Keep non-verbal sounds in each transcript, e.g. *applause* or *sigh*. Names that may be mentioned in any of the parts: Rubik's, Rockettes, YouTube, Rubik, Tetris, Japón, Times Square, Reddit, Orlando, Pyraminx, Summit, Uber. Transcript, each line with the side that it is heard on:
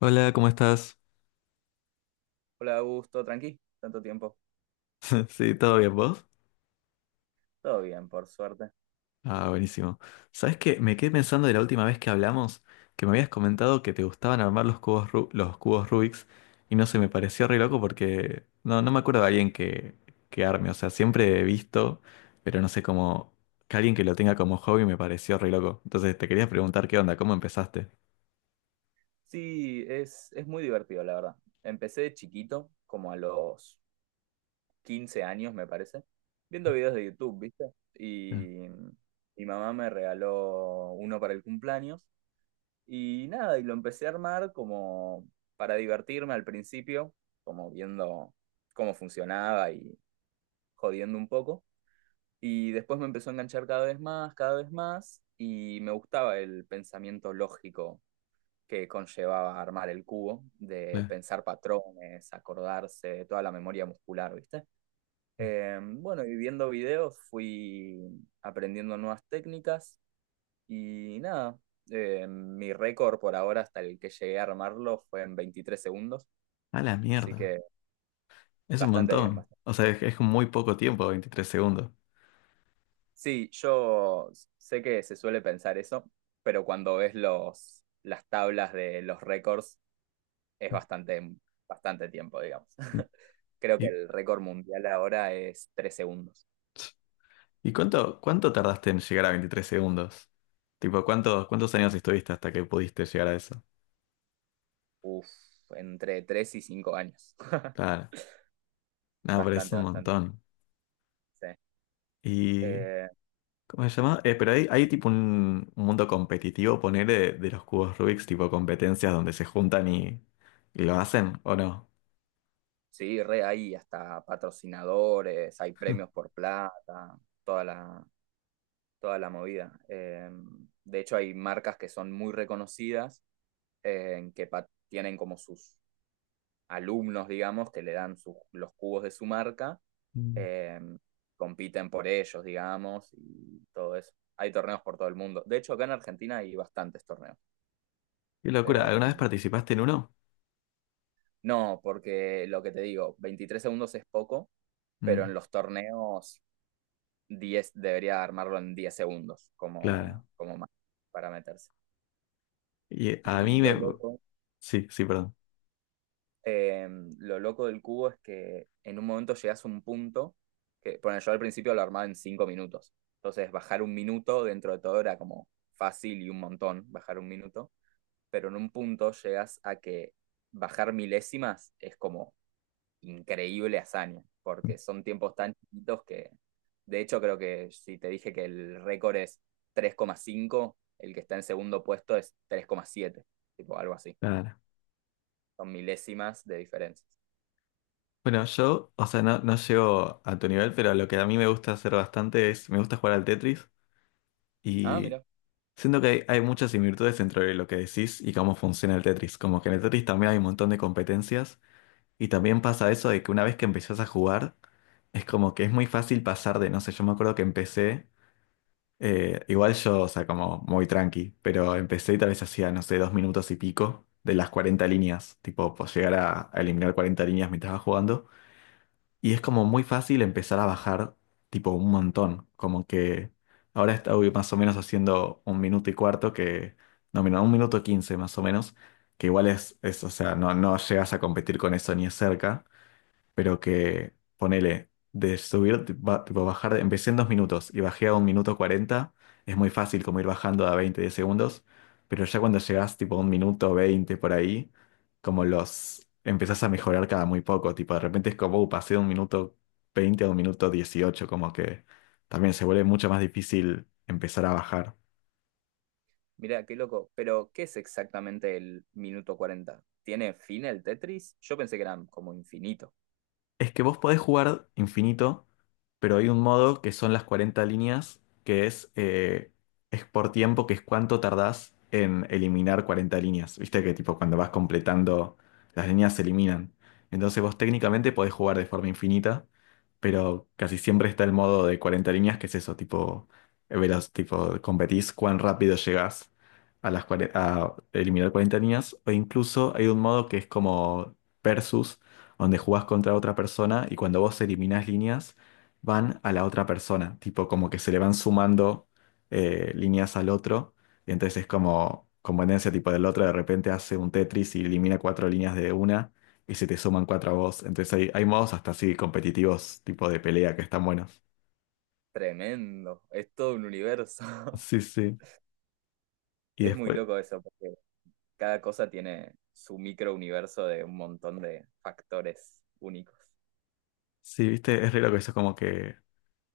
left: Hola, ¿cómo estás?
right: Hola, Augusto, tranqui, tanto tiempo.
left: *laughs* Sí, ¿todo bien vos?
right: Todo bien, por suerte.
left: Ah, buenísimo. ¿Sabes qué? Me quedé pensando de la última vez que hablamos que me habías comentado que te gustaban armar los cubos, los cubos Rubik's y no sé, me pareció re loco porque no me acuerdo de alguien que arme. O sea, siempre he visto, pero no sé cómo que alguien que lo tenga como hobby me pareció re loco. Entonces te quería preguntar qué onda, cómo empezaste.
right: Sí, es muy divertido, la verdad. Empecé de chiquito, como a los 15 años, me parece, viendo videos de YouTube, ¿viste?
left: Claro,
right: Y mi mamá me regaló uno para el cumpleaños. Y nada, y lo empecé a armar como para divertirme al principio, como viendo cómo funcionaba y jodiendo un poco. Y después me empezó a enganchar cada vez más, y me gustaba el pensamiento lógico que conllevaba armar el cubo, de
left: claro.
right: pensar patrones, acordarse, toda la memoria muscular, ¿viste? Bueno, y viendo videos fui aprendiendo nuevas técnicas y nada, mi récord por ahora hasta el que llegué a armarlo fue en 23 segundos,
left: A la
right: así
left: mierda.
right: que
left: Es un
right: bastante bien.
left: montón.
right: Bastante.
left: O sea, es muy poco tiempo, 23 segundos.
right: Sí, yo sé que se suele pensar eso, pero cuando ves las tablas de los récords es bastante, bastante tiempo, digamos. *laughs*
left: *laughs*
right: Creo que
left: Y,
right: el récord mundial ahora es 3 segundos.
left: ¿Y cuánto tardaste en llegar a 23 segundos? Tipo, ¿cuántos años estuviste hasta que pudiste llegar a eso?
right: Uf, entre 3 y 5 años. *laughs*
left: Claro, nada, pero es
right: Bastante,
left: un
right: bastante.
left: montón.
right: Sí.
left: ¿Y
right: Eh,
left: cómo se llama? Pero hay tipo un mundo competitivo, poner de los cubos Rubik's, tipo competencias donde se juntan y lo hacen, ¿o no?
right: sí, re hay hasta patrocinadores, hay premios por plata, toda la, toda la movida. De hecho, hay marcas que son muy reconocidas, que tienen como sus alumnos, digamos, que le dan los cubos de su marca,
left: Mm.
right: eh, compiten por ellos, digamos, y todo eso. Hay torneos por todo el mundo. De hecho, acá en Argentina hay bastantes torneos.
left: Qué locura,
right: Eh,
left: ¿alguna vez participaste en uno?
right: no, porque lo que te digo, 23 segundos es poco, pero
left: Mm,
right: en los torneos 10 debería armarlo en 10 segundos
left: claro.
right: como más para meterse.
left: Y a
right: Y
left: mí
right: lo
left: me.
right: loco
left: Sí, sí, perdón.
right: eh, lo loco del cubo es que en un momento llegas a un punto que, bueno, yo al principio lo armaba en 5 minutos. Entonces, bajar un minuto dentro de todo era como fácil y un montón, bajar un minuto. Pero en un punto llegas a que bajar milésimas es como increíble hazaña, porque son tiempos tan chiquitos que, de hecho, creo que si te dije que el récord es 3,5, el que está en segundo puesto es 3,7, tipo algo así.
left: Claro.
right: Son milésimas de diferencias.
left: Bueno, yo, o sea, no llego a tu nivel, pero lo que a mí me gusta hacer bastante me gusta jugar al Tetris.
right: Ah,
left: Y
right: mira.
left: siento que hay muchas similitudes entre lo que decís y cómo funciona el Tetris. Como que en el Tetris también hay un montón de competencias y también pasa eso de que una vez que empezás a jugar, es como que es muy fácil pasar de, no sé, yo me acuerdo que empecé, igual yo, o sea, como muy tranqui, pero empecé y tal vez hacía, no sé, 2 minutos y pico de las 40 líneas, tipo, pues llegar a eliminar 40 líneas mientras estaba jugando. Y es como muy fácil empezar a bajar tipo un montón. Como que ahora estoy más o menos haciendo 1:15 que. No, mira, 1:15 más o menos. Que igual o sea, no llegas a competir con eso ni es cerca, pero que ponele, de subir, tipo bajar, empecé en 2 minutos y bajé a 1:40, es muy fácil como ir bajando a 20 de segundos, pero ya cuando llegás tipo a 1:20 por ahí, como los empezás a mejorar cada muy poco, tipo de repente es como, Pasé de 1:20 a 1:18", como que también se vuelve mucho más difícil empezar a bajar.
right: Mirá, qué loco. Pero, ¿qué es exactamente el minuto 40? ¿Tiene fin el Tetris? Yo pensé que era como infinito.
left: Es que vos podés jugar infinito, pero hay un modo que son las 40 líneas, que es por tiempo, que es cuánto tardás en eliminar 40 líneas. Viste que tipo cuando vas completando, las líneas se eliminan. Entonces vos técnicamente podés jugar de forma infinita, pero casi siempre está el modo de 40 líneas, que es eso, tipo, veloz, tipo, competís cuán rápido llegás a las a eliminar 40 líneas, o incluso hay un modo que es como versus donde jugás contra otra persona y cuando vos eliminás líneas, van a la otra persona, tipo como que se le van sumando líneas al otro, y entonces es como conveniencia tipo del otro, de repente hace un Tetris y elimina 4 líneas de una y se te suman cuatro a vos, entonces hay modos hasta así competitivos, tipo de pelea, que están buenos.
right: Tremendo. Es todo un universo. *laughs*
left: Sí, sí. Y
right: Es muy
left: después,
right: loco eso, porque cada cosa tiene su micro universo de un montón de factores únicos.
left: sí, viste, es re loco eso, como que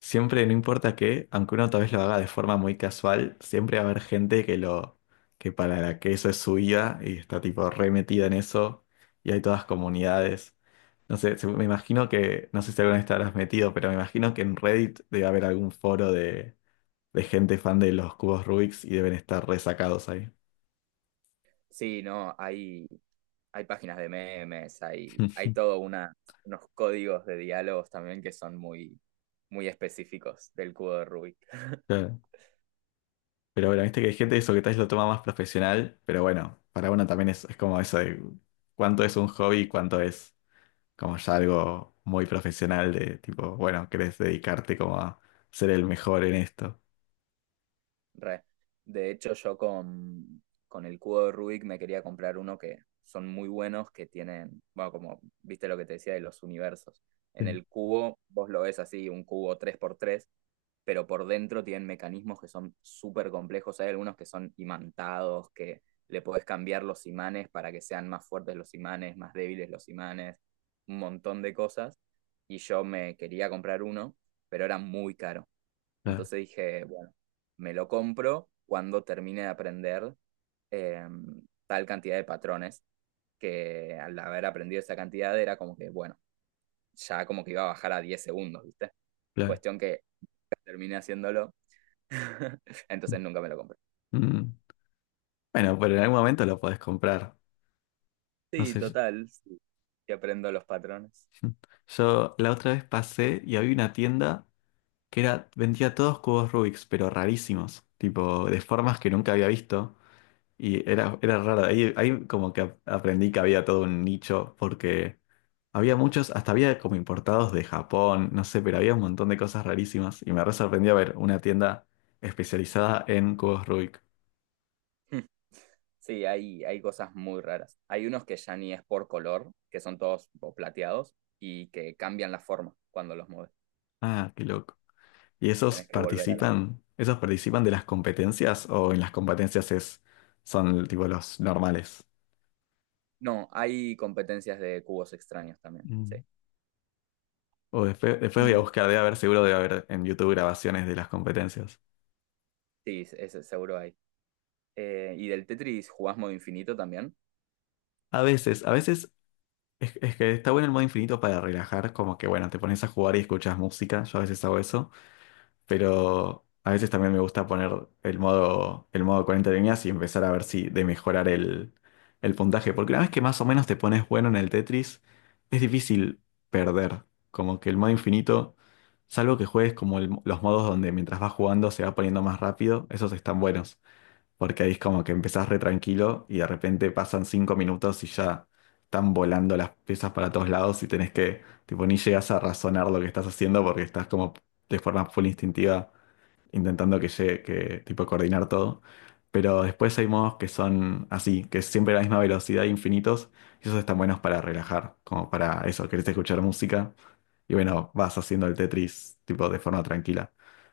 left: siempre, no importa qué, aunque uno tal vez lo haga de forma muy casual, siempre va a haber gente que para la que eso es su vida y está tipo re metida en eso y hay todas comunidades. No sé, me imagino que, no sé si alguna vez te habrás metido, pero me imagino que en Reddit debe haber algún foro de gente fan de los cubos Rubik's y deben estar resacados ahí.
right: Sí, no, hay páginas de memes, hay, hay
left: *laughs*
right: todo una, unos códigos de diálogos también que son muy, muy específicos del cubo de Rubik.
left: Claro. Pero bueno, viste que hay gente eso que tal vez lo toma más profesional, pero bueno, para uno también es como eso de cuánto es un hobby y cuánto es, como ya algo muy profesional de tipo, bueno, querés dedicarte como a ser el mejor en esto.
right: Re. De hecho, yo con el cubo de Rubik me quería comprar uno que son muy buenos, que tienen, bueno, como viste lo que te decía de los universos. En
left: Sí.
right: el cubo, vos lo ves así, un cubo 3x3, pero por dentro tienen mecanismos que son súper complejos. Hay algunos que son imantados, que le podés cambiar los imanes para que sean más fuertes los imanes, más débiles los imanes, un montón de cosas. Y yo me quería comprar uno, pero era muy caro.
left: Claro,
right: Entonces dije, bueno, me lo compro cuando termine de aprender eh, tal cantidad de patrones, que al haber aprendido esa cantidad era como que, bueno, ya como que iba a bajar a 10 segundos, ¿viste?
left: claro.
right: Cuestión que terminé haciéndolo, *laughs* entonces nunca me lo compré.
left: Mm. Bueno, pero en algún momento lo podés comprar. No
right: Sí,
left: sé, yo,
right: total, sí, que aprendo los patrones.
left: *laughs* yo la otra vez pasé y había una tienda vendía todos cubos Rubik's, pero rarísimos, tipo de formas que nunca había visto. Y era raro. Ahí como que aprendí que había todo un nicho porque había muchos, hasta había como importados de Japón, no sé, pero había un montón de cosas rarísimas y me re sorprendió ver una tienda especializada en cubos Rubik.
right: Sí, hay cosas muy raras. Hay unos que ya ni es por color, que son todos tipo, plateados y que cambian la forma cuando los mueves.
left: Ah, qué loco. ¿Y esos
right: Tenés que volver a la.
left: participan, esos participan de las competencias o en las competencias son tipo los normales?
right: No, hay competencias de cubos extraños también, sí.
left: Mm. O después voy a
right: Y
left: buscar, seguro debe haber en YouTube grabaciones de las competencias.
right: sí, ese seguro hay. Y del Tetris jugás modo infinito también.
left: A veces es que está bueno el modo infinito para relajar, como que bueno, te pones a jugar y escuchas música, yo a veces hago eso. Pero a veces también me gusta poner el modo 40 líneas y empezar a ver si de mejorar el puntaje, porque una vez que más o menos te pones bueno en el Tetris, es difícil perder, como que el modo infinito, salvo que juegues como los modos donde mientras vas jugando se va poniendo más rápido, esos están buenos, porque ahí es como que empezás re tranquilo y de repente pasan 5 minutos y ya están volando las piezas para todos lados y tenés que, tipo, ni llegas a razonar lo que estás haciendo porque estás como de forma full instintiva intentando que llegue, que tipo coordinar todo. Pero después hay modos que son así, que es siempre la misma velocidad, infinitos, y esos están buenos para relajar, como para eso, querés escuchar música, y bueno, vas haciendo el Tetris tipo de forma tranquila.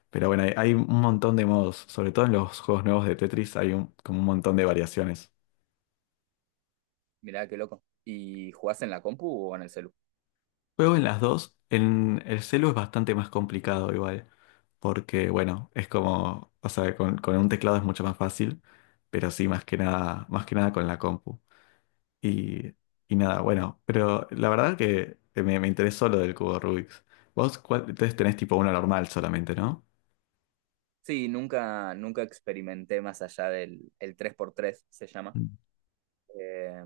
left: Pero bueno, hay un montón de modos, sobre todo en los juegos nuevos de Tetris hay como un montón de variaciones.
right: Mirá, qué loco. ¿Y jugás en la compu o en el celu?
left: Juego en las dos. En el celu es bastante más complicado igual, porque bueno, es como, o sea, con un teclado es mucho más fácil, pero sí, más que nada con la compu. Y, y nada, bueno, pero la verdad que me interesó lo del cubo Rubik's. Vos, entonces tenés tipo uno normal solamente, ¿no?
right: Sí, nunca, nunca experimenté más allá del el 3x3, se llama.
left: Mm,
right: Eh,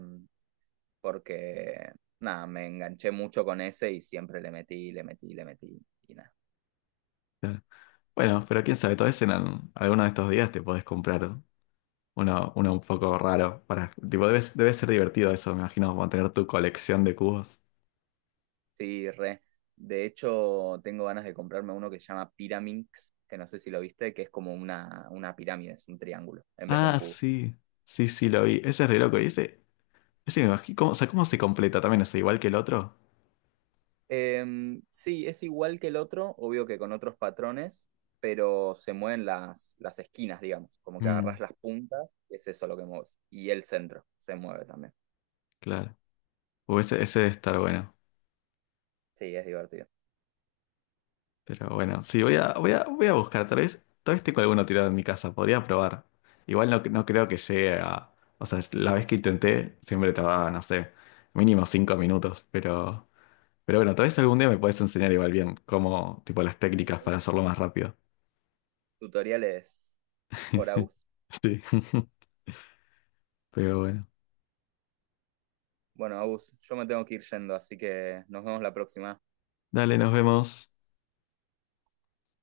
right: Porque, nada, me enganché mucho con ese y siempre le metí, le metí, le metí y nada.
left: claro. Bueno, pero quién sabe, tal vez en alguno de estos días te podés comprar uno un poco raro para, tipo, debe ser divertido eso, me imagino, mantener tu colección de cubos.
right: Sí, re. De hecho, tengo ganas de comprarme uno que se llama Pyraminx, que no sé si lo viste, que es como una pirámide, es un triángulo en vez de un
left: Ah,
right: cubo.
left: sí. Sí, sí, lo vi. Ese es re loco. Y ese me imagino. O sea, ¿cómo se completa también? ¿Es igual que el otro?
right: Sí, es igual que el otro, obvio que con otros patrones, pero se mueven las esquinas, digamos, como que
left: Mm,
right: agarras las puntas, y es eso lo que mueves. Y el centro se mueve también.
left: claro. O ese debe estar bueno.
right: Sí, es divertido.
left: Pero bueno, sí, voy a buscar. Tal vez tengo alguno tirado en mi casa. Podría probar. Igual no creo que llegue a. O sea, la vez que intenté, siempre tardaba, no sé, mínimo 5 minutos. Pero bueno, tal vez algún día me puedes enseñar igual bien cómo, tipo, las técnicas para hacerlo más rápido.
right: Tutoriales por
left: *laughs*
right: Agus.
left: Sí. *laughs* Pero bueno.
right: Bueno, Agus, yo me tengo que ir yendo, así que nos vemos la próxima.
left: Dale, nos vemos.